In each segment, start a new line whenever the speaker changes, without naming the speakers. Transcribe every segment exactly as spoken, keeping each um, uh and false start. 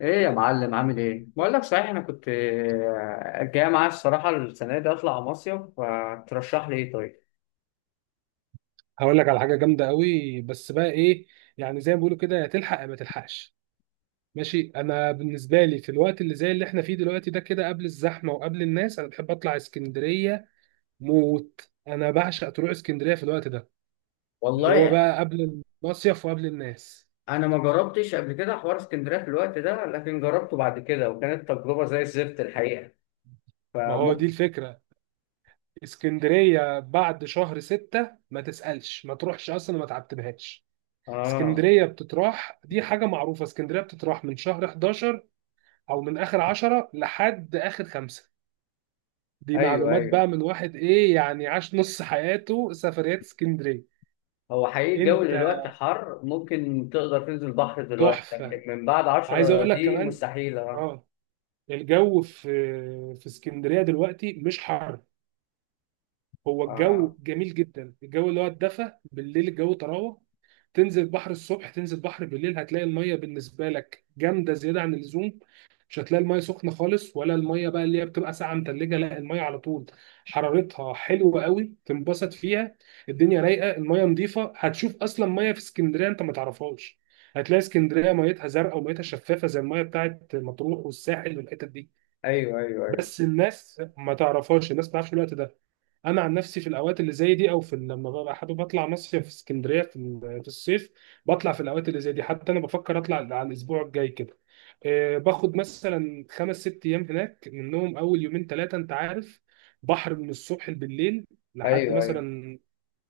ايه يا معلم عامل ايه؟ بقول لك صحيح انا كنت آه، جاي معايا الصراحه السنه دي اطلع مصيف، فترشح لي ايه طيب؟
هقول لك على حاجه جامده قوي، بس بقى ايه. يعني زي ما بيقولوا كده، يا تلحق يا ما تلحقش. ماشي، انا بالنسبه لي في الوقت اللي زي اللي احنا فيه دلوقتي ده، كده قبل الزحمه وقبل الناس، انا بحب اطلع اسكندريه موت. انا بعشق تروح اسكندريه في الوقت ده، اللي هو
والله
بقى قبل المصيف وقبل الناس.
انا ما جربتش قبل كده حوار اسكندريه في الوقت ده، لكن جربته بعد كده وكانت تجربه زي الزفت الحقيقه،
ما هو دي
فممكن.
الفكره. اسكندريه بعد شهر ستة ما تسالش، ما تروحش اصلا، ما تعتبهاش.
اه،
اسكندريه بتتراح، دي حاجه معروفه. اسكندريه بتتراح من شهر حداشر، او من اخر عشرة لحد اخر خمسة. دي
ايوه
معلومات
ايوه.
بقى من واحد ايه يعني، عاش نص حياته سفريات اسكندريه.
هو حقيقي الجو
انت
دلوقتي حر، ممكن تقدر تنزل بحر دلوقتي،
تحفه.
لكن من بعد
عايز
عشرة
اقول لك
دي
كمان
مستحيله. اه.
اه، الجو في في اسكندريه دلوقتي مش حر. هو
آه.
الجو جميل جدا، الجو اللي هو الدفى بالليل، الجو طراوه. تنزل بحر الصبح، تنزل بحر بالليل، هتلاقي الميه بالنسبه لك جامده زياده عن اللزوم. مش هتلاقي الميه سخنه خالص، ولا الميه بقى اللي هي بتبقى ساقعه متلجه، لا الميه على طول حرارتها حلوه قوي، تنبسط فيها. الدنيا رايقه، الميه نظيفه، هتشوف اصلا ميه في اسكندريه انت ما تعرفهاش. هتلاقي اسكندريه ميتها زرقاء وميتها شفافه زي الميه بتاعت مطروح والساحل والحتت دي.
ايوه ايوه ايوه
بس الناس ما تعرفهاش، الناس ما تعرفش الوقت ده. انا عن نفسي في الاوقات اللي زي دي، او في لما ببقى حابب اطلع مصيف في اسكندريه في ال- في الصيف، بطلع في الاوقات اللي زي دي. حتى انا بفكر اطلع على الاسبوع الجاي كده. آه، باخد مثلا خمس ست ايام هناك، منهم اول يومين ثلاثه انت عارف بحر من الصبح بالليل، لحد
ايوه أيوه.
مثلا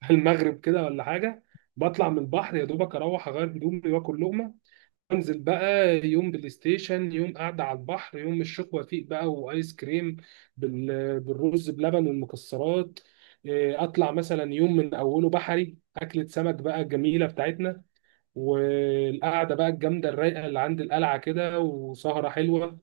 المغرب كده ولا حاجه. بطلع من البحر يا دوبك اروح اغير هدومي واكل لقمه، انزل بقى يوم بلاي ستيشن، يوم قاعده على البحر، يوم الشيخ وفيق بقى وايس كريم بال- بالرز بلبن والمكسرات. إيه، اطلع مثلا يوم من اوله بحري اكله سمك بقى الجميله بتاعتنا، والقعده بقى الجامده الرايقه اللي عند القلعه كده، وسهره حلوه.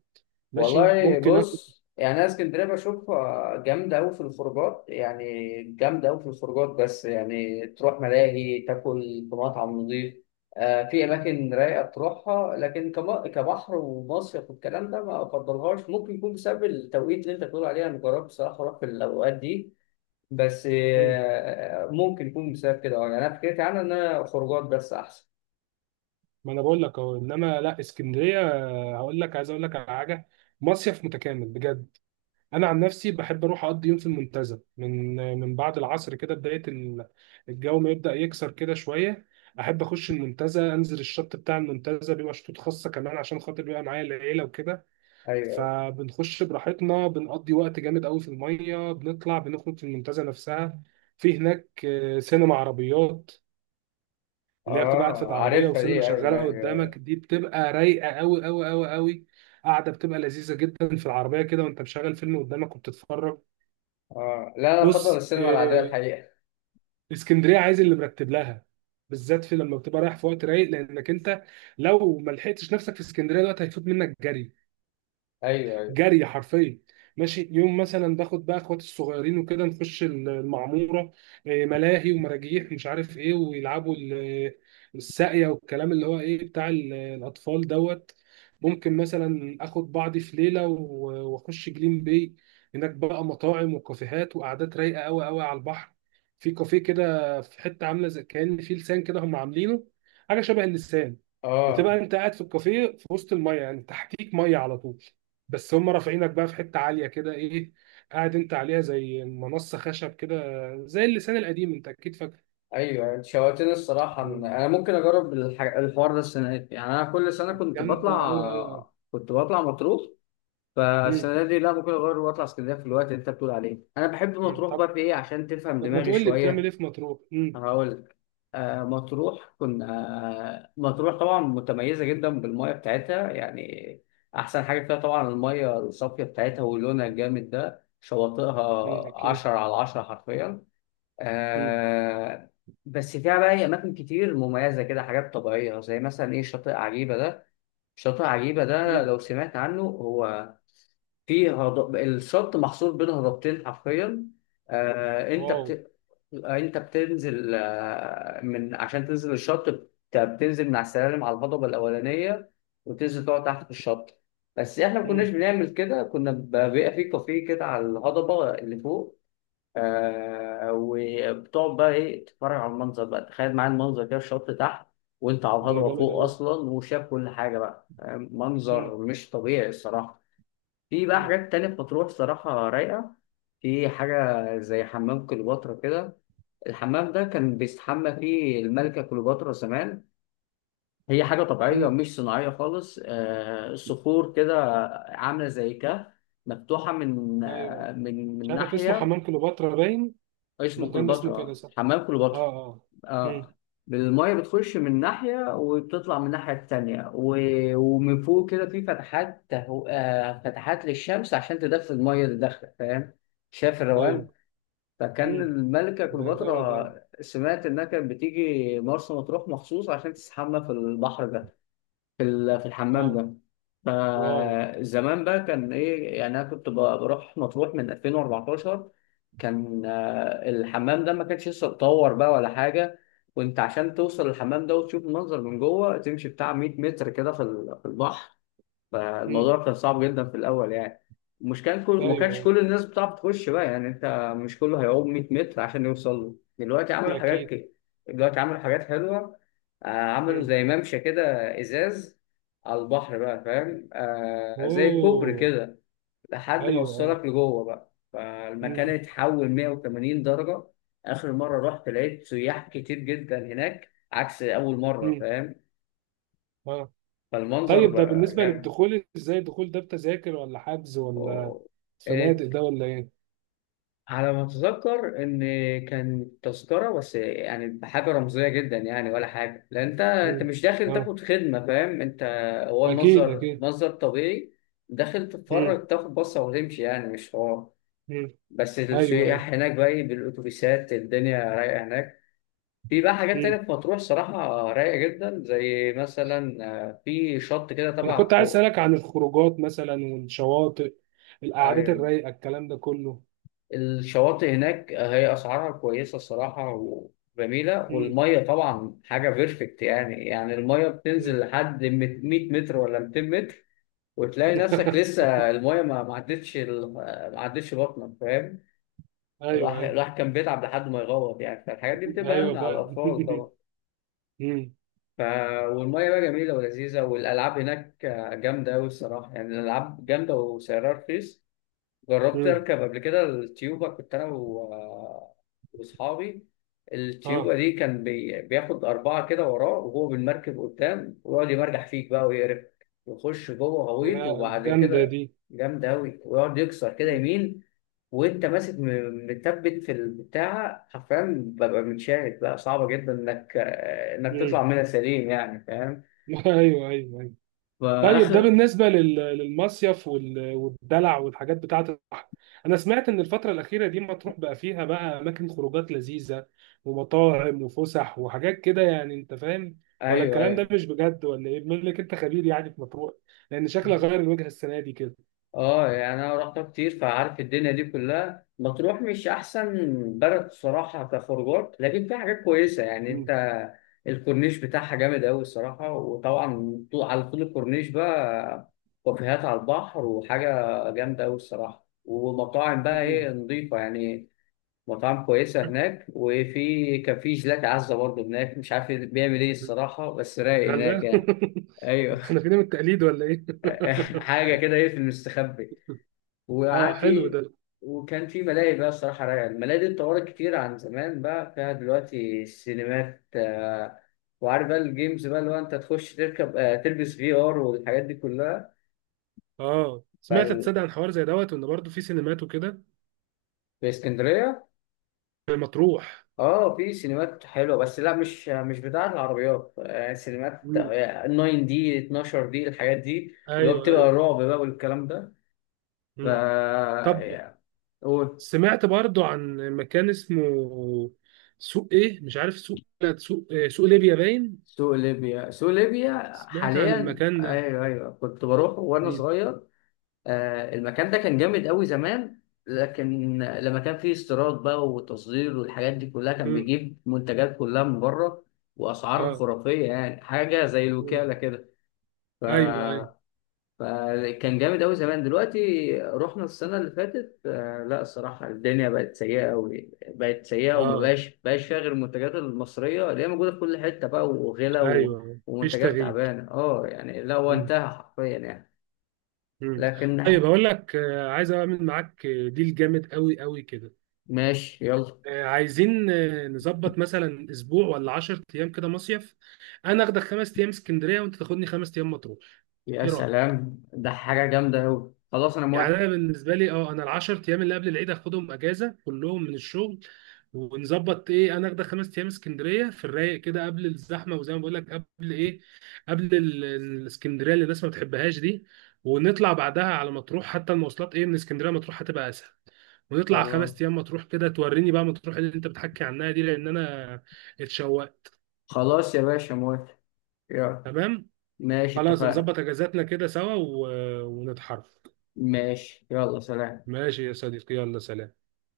ماشي
والله،
ممكن اخد.
بص يعني انا اسكندريه بشوفها جامده قوي في الخروجات، يعني جامده قوي في الخروجات، بس يعني تروح ملاهي تاكل في مطعم نظيف. آه في اماكن رايقه تروحها، لكن كم- كبحر ومصيف والكلام ده ما افضلهاش. ممكن يكون بسبب التوقيت اللي انت بتقول عليه، انا جربت بصراحه اروح في الاوقات دي، بس
مم.
آه ممكن يكون بسبب كده. يعني انا فكرتي عنها ان انا خروجات بس احسن.
ما انا بقول لك اهو، انما لا، اسكندريه آه، هقول لك، عايز اقول لك على حاجه، مصيف متكامل بجد. انا عن نفسي بحب اروح اقضي يوم في المنتزه من من بعد العصر كده، بدايه ال- الجو ما يبدا يكسر كده شويه. احب اخش المنتزه، انزل الشط بتاع المنتزه، بيبقى شطوط خاصه كمان عشان خاطر بيبقى معايا العيله وكده.
ايوه أيوة.
فبنخش براحتنا، بنقضي وقت جامد قوي في الميه، بنطلع بنخرج في المنتزه نفسها. في هناك آه، سينما عربيات، اللي هي بتبقى قاعد في
اه،
العربيه
عارفها
وسينما
دي، ايوه
شغاله
ايوه.
قدامك، دي بتبقى رايقه قوي قوي قوي قوي. قاعده بتبقى لذيذه جدا في العربيه كده وانت مشغل فيلم قدامك وبتتفرج.
اه، لا انا افضل
بص
السينما العاديه
إيه،
الحقيقه.
اسكندريه عايز اللي مرتب لها، بالذات في لما بتبقى رايح في وقت رايق، لانك انت لو ما لحقتش نفسك في اسكندريه دلوقتي هيفوت منك جري،
ايوه ايوه
جري حرفيا. ماشي يوم مثلا باخد بقى اخواتي الصغيرين وكده، نخش المعموره. إيه، ملاهي ومراجيح مش عارف ايه، ويلعبوا ال- الساقيه والكلام اللي هو ايه بتاع ال- الاطفال دوت. ممكن مثلا اخد بعضي في ليله و- واخش جليم باي، هناك بقى مطاعم وكافيهات وقعدات رايقه قوي قوي على البحر. في كافيه كده في حته عامله زي كان في لسان كده، هم عاملينه حاجه شبه اللسان. بتبقى
اه.
انت قاعد في الكافيه في وسط الميه، يعني تحتيك ميه على طول، بس هم رافعينك بقى في حته عاليه كده ايه، قاعد انت عليها زي منصه خشب كده، زي اللسان القديم انت اكيد فاكر.
ايوه، أنت شوقتني الصراحه إن
مم.
انا ممكن اجرب الح- الحوار ده السنه دي. يعني انا كل سنه كنت
جامده
بطلع
قوي قوي قوي.
كنت بطلع مطروح،
مم.
فالسنه دي لا، ممكن اجرب واطلع اسكندريه في الوقت اللي انت بتقول عليه. انا بحب
مم.
مطروح بقى
طب،
في ايه، عشان تفهم
طب ما
دماغي
تقول لي بتعمل ايه
شويه.
في مطروح. مم.
هقول لك. آه مطروح كنا، آه مطروح طبعا متميزه جدا بالميه بتاعتها يعني. احسن حاجه فيها طبعا الميه الصافيه بتاعتها ولونها الجامد ده،
مم.
شواطئها
اكيد.
عشرة على عشرة حرفيا.
مم.
آه بس فيها بقى هي أماكن كتير مميزة كده، حاجات طبيعية زي مثلا إيه شاطئ عجيبة ده. شاطئ عجيبة ده
مم.
لو سمعت عنه، هو فيه هضب، الشط محصور بين هضبتين حرفيا. آه أنت
واو.
بت... أنت بتنزل آه، من عشان تنزل الشط، بت- بتنزل من على السلالم على الهضبة الأولانية، وتنزل تقعد تحت في الشط. بس إحنا ما كناش
مم.
بنعمل كده، كنا ب- بيبقى فيه كافيه كده على الهضبة اللي فوق. آه وبتقعد بقى ايه تتفرج على المنظر بقى، تخيل معايا المنظر كده، الشط تحت وانت على
ده
الهضبه
جامد
فوق
قوي.
اصلا، وشاف كل حاجه بقى، آه،
مم.
منظر مش طبيعي الصراحه. في بقى
مم.
حاجات تانية في مطروح صراحه رايقه. في حاجه زي حمام كليوباترا كده. الحمام ده كان بيستحمى فيه الملكه كليوباترا زمان. هي حاجه طبيعيه
مم.
مش صناعيه خالص، آه صخور كده، عامله زي كهف، مفتوحه من
ايوه،
آه من
مش
من
عارف اسمه
ناحيه.
حمام كليوباترا باين.
اسمه
المكان ده اسمه كده
كليوباترا،
صح.
حمام
اه
كليوباترا.
اه.
اه.
مم.
المية بتخش من ناحية وبتطلع من الناحية التانية، و- ومن فوق كده في فتحات تهو... آه فتحات للشمس عشان تدخل المية اللي داخلة، فاهم؟ شايف
ايوه.
الروان. فكان
مم.
الملكة
ده جامد قوي.
كليوباترا، سمعت إنها كانت بتيجي مرسى مطروح مخصوص عشان تستحمى في البحر ده، في ال- في
اه.
الحمام ده.
واو.
فزمان بقى كان ايه يعني، انا كنت ب- بروح مطروح من ألفين وأربعتاشر. كان آه، الحمام ده ما كانش لسه اتطور بقى ولا حاجه. وانت عشان توصل الحمام ده وتشوف المنظر من جوه، تمشي بتاع 100 متر كده في ال- في البحر.
مم.
فالموضوع كان صعب جدا في الاول يعني. مش كان كل
ايوه
ما كانش
أيوه.
كل الناس بتعرف تخش بقى، يعني انت مش كله هيعوم 100 متر عشان يوصل له. دلوقتي
ده
عملوا حاجات
اكيد.
كده، دلوقتي عملوا حاجات حلوه. آه، عملوا زي ممشى كده، ازاز، على البحر بقى فاهم؟ آه زي كوبري
اوه.
كده لحد ما
ايوه ايوه.
وصلك لجوه بقى، فالمكان
مم.
اتحول 180 درجه. اخر مره رحت لقيت سياح كتير جدا هناك عكس اول مره،
مم.
فاهم؟
اه.
فالمنظر
طيب ده
بقى
بالنسبه
جامد.
للدخول ازاي؟ الدخول ده بتذاكر ولا حجز، ولا
و-
فنادق ده ولا ايه؟
على ما اتذكر ان كان تذكره، بس يعني بحاجه رمزيه جدا يعني، ولا حاجه، لان انت انت
مم.
مش داخل
اه.
تاخد خدمه، فاهم انت؟ هو
اكيد
المصدر،
اكيد.
مصدر طبيعي. داخل
مم.
تتفرج تاخد بصه وتمشي، يعني مش حوار.
مم.
بس
ايوه ايوه.
السياح هناك بقى إيه بالاتوبيسات، الدنيا رايقه هناك. في بقى حاجات تانية
مم.
في مطروح صراحه رايقه جدا، زي مثلا آه، في شط كده
انا
تبع
كنت عايز
فوق.
اسالك عن الخروجات مثلا، والشواطئ، القعدات الرايقه، الكلام ده كله.
الشواطئ هناك هي أسعارها كويسة الصراحة وجميلة،
مم.
والمية طبعا حاجة بيرفكت. يعني يعني المية بتنزل
مم.
لحد 100 متر ولا 200 متر، وتلاقي نفسك لسه المية ما ما عدتش ال- ما عدتش بطنك، فاهم؟
ايوه
الواحد
ايوه.
الواحد كان بيتعب لحد ما يغوط يعني، فالحاجات دي بتبقى
ايوه
أمن على
فعلا
الأطفال طبعا.
مم.
ف... والمية بقى جميلة ولذيذة، والألعاب هناك جامدة أوي الصراحة. يعني الألعاب جامدة وسعرها رخيص. جربت
مم.
اركب قبل كده التيوبا، كنت انا و- واصحابي.
اه،
التيوبا دي كان بي... بياخد اربعه كده وراه وهو بالمركب قدام، ويقعد يمرجح فيك بقى ويقرفك، يخش جوه غويط،
يا
وبعد
جامده
كده
دي.
جامد قوي، ويقعد يكسر كده
مم.
يمين، وانت ماسك م- متثبت في البتاعه حرفيا، ببقى متشاهد بقى صعبه جدا انك انك تطلع
مم.
منها سليم يعني، فاهم؟
ايوه ايوه. طيب ده
فاخر.
بالنسبة لل- للمصيف وال- والدلع والحاجات بتاعة البحر. أنا سمعت إن الفترة الأخيرة دي مطروح بقى فيها بقى أماكن خروجات لذيذة، ومطاعم وفسح وحاجات كده يعني أنت فاهم، ولا
ايوه
الكلام ده
ايوه.
مش بجد ولا إيه؟ بما إنك أنت خبير يعني في مطروح، لأن شكلها غير الوجهة السنة دي كده.
اه، يعني انا رحتها كتير فعارف الدنيا دي كلها. مطروح مش احسن بلد الصراحه كخروجات، لكن فيها حاجات كويسه يعني. انت
مم.
الكورنيش بتاعها جامد قوي الصراحه، وطبعا طو- على طول الكورنيش بقى كافيهات على البحر وحاجه جامده قوي الصراحه، ومطاعم بقى ايه
مم.
نظيفه يعني، مطاعم كويسه هناك. وفي كان في جيلاتي عزه برضه هناك، مش عارف بيعمل ايه الصراحه، بس رايق هناك
هلا
يعني. ايوه.
إحنا فينا من التقليد ولا إيه؟
حاجه كده ايه في المستخبي،
آه
وقعد
حلو
في.
ده.
وكان في ملاهي بقى الصراحة رايقة، الملاهي دي اتطورت كتير عن زمان، بقى فيها دلوقتي سينمات، آه، وعارف بقى الجيمز بقى اللي هو انت تخش تركب، آه، تلبس في ار والحاجات دي كلها.
آه سمعت
فال...
تصدق عن حوار زي دوت، وإن برضه في سينمات وكده
في اسكندرية.
في مطروح.
اه في سينمات حلوة، بس لا، مش مش بتاعة العربيات، آه، سينمات
مم.
تسعه دي اثنا عشر دي، الحاجات دي اللي هو
ايوه
بتبقى
ايوه.
الرعب بقى والكلام ده. ف
مم. طب
آه،
سمعت برضو عن مكان اسمه سوق ايه مش عارف سوق، لا، سوق إيه؟ سوق ليبيا باين،
سوق ليبيا، سوق ليبيا
سمعت عن
حاليا،
المكان ده.
ايوه ايوه كنت بروح وانا
مم.
صغير. آه المكان ده كان جامد قوي زمان، لكن لما كان فيه استيراد بقى وتصدير والحاجات دي كلها، كان
مم.
بيجيب منتجات كلها من بره، واسعار
اه.
خرافيه، يعني حاجه زي
مم.
الوكاله كده. ف
ايوه ايوه.
فكان جامد أوي زمان. دلوقتي رحنا السنة اللي فاتت، آه، لا الصراحة الدنيا بقت سيئة أوي، بقت سيئة، وما
اه.
بقاش بقاش فيها غير المنتجات المصرية اللي هي موجودة في كل حتة بقى وغلا
ايوه
و-
أيوه. مفيش
ومنتجات
تغيير.
تعبانة. اه يعني لا، هو
مم.
انتهى حرفيا يعني.
مم.
لكن
طيب هقول لك آه، عايز اعمل معاك آه، ديل جامد قوي قوي كده.
ماشي، يلا.
آه، عايزين آه، نظبط مثلا اسبوع ولا عشر ايام كده مصيف. انا اخدك خمس ايام اسكندريه، وانت تاخدني خمس ايام مطروح.
يا
ايه رايك؟
سلام، ده حاجة جامدة أوي، خلاص أنا
يعني
موافق.
انا بالنسبه لي اه، انا العشر ايام اللي قبل العيد هاخدهم اجازه كلهم من الشغل، ونظبط ايه، انا اخد خمس ايام اسكندريه في الرايق كده، قبل الزحمه وزي ما بقول لك قبل ايه، قبل ال- الاسكندريه اللي الناس ما بتحبهاش دي، ونطلع بعدها على مطروح. حتى المواصلات ايه من اسكندريه مطروح هتبقى اسهل. ونطلع
خلاص
خمس ايام مطروح كده، توريني بقى مطروح اللي انت بتحكي عنها دي، لان انا اتشوقت.
خلاص يا باشا، موافق. يلا،
تمام.
ماشي
خلاص
اتفقنا.
نظبط اجازاتنا كده سوا و... ونتحرك.
ماشي يلا سلام.
ماشي يا صديقي، يلا سلام.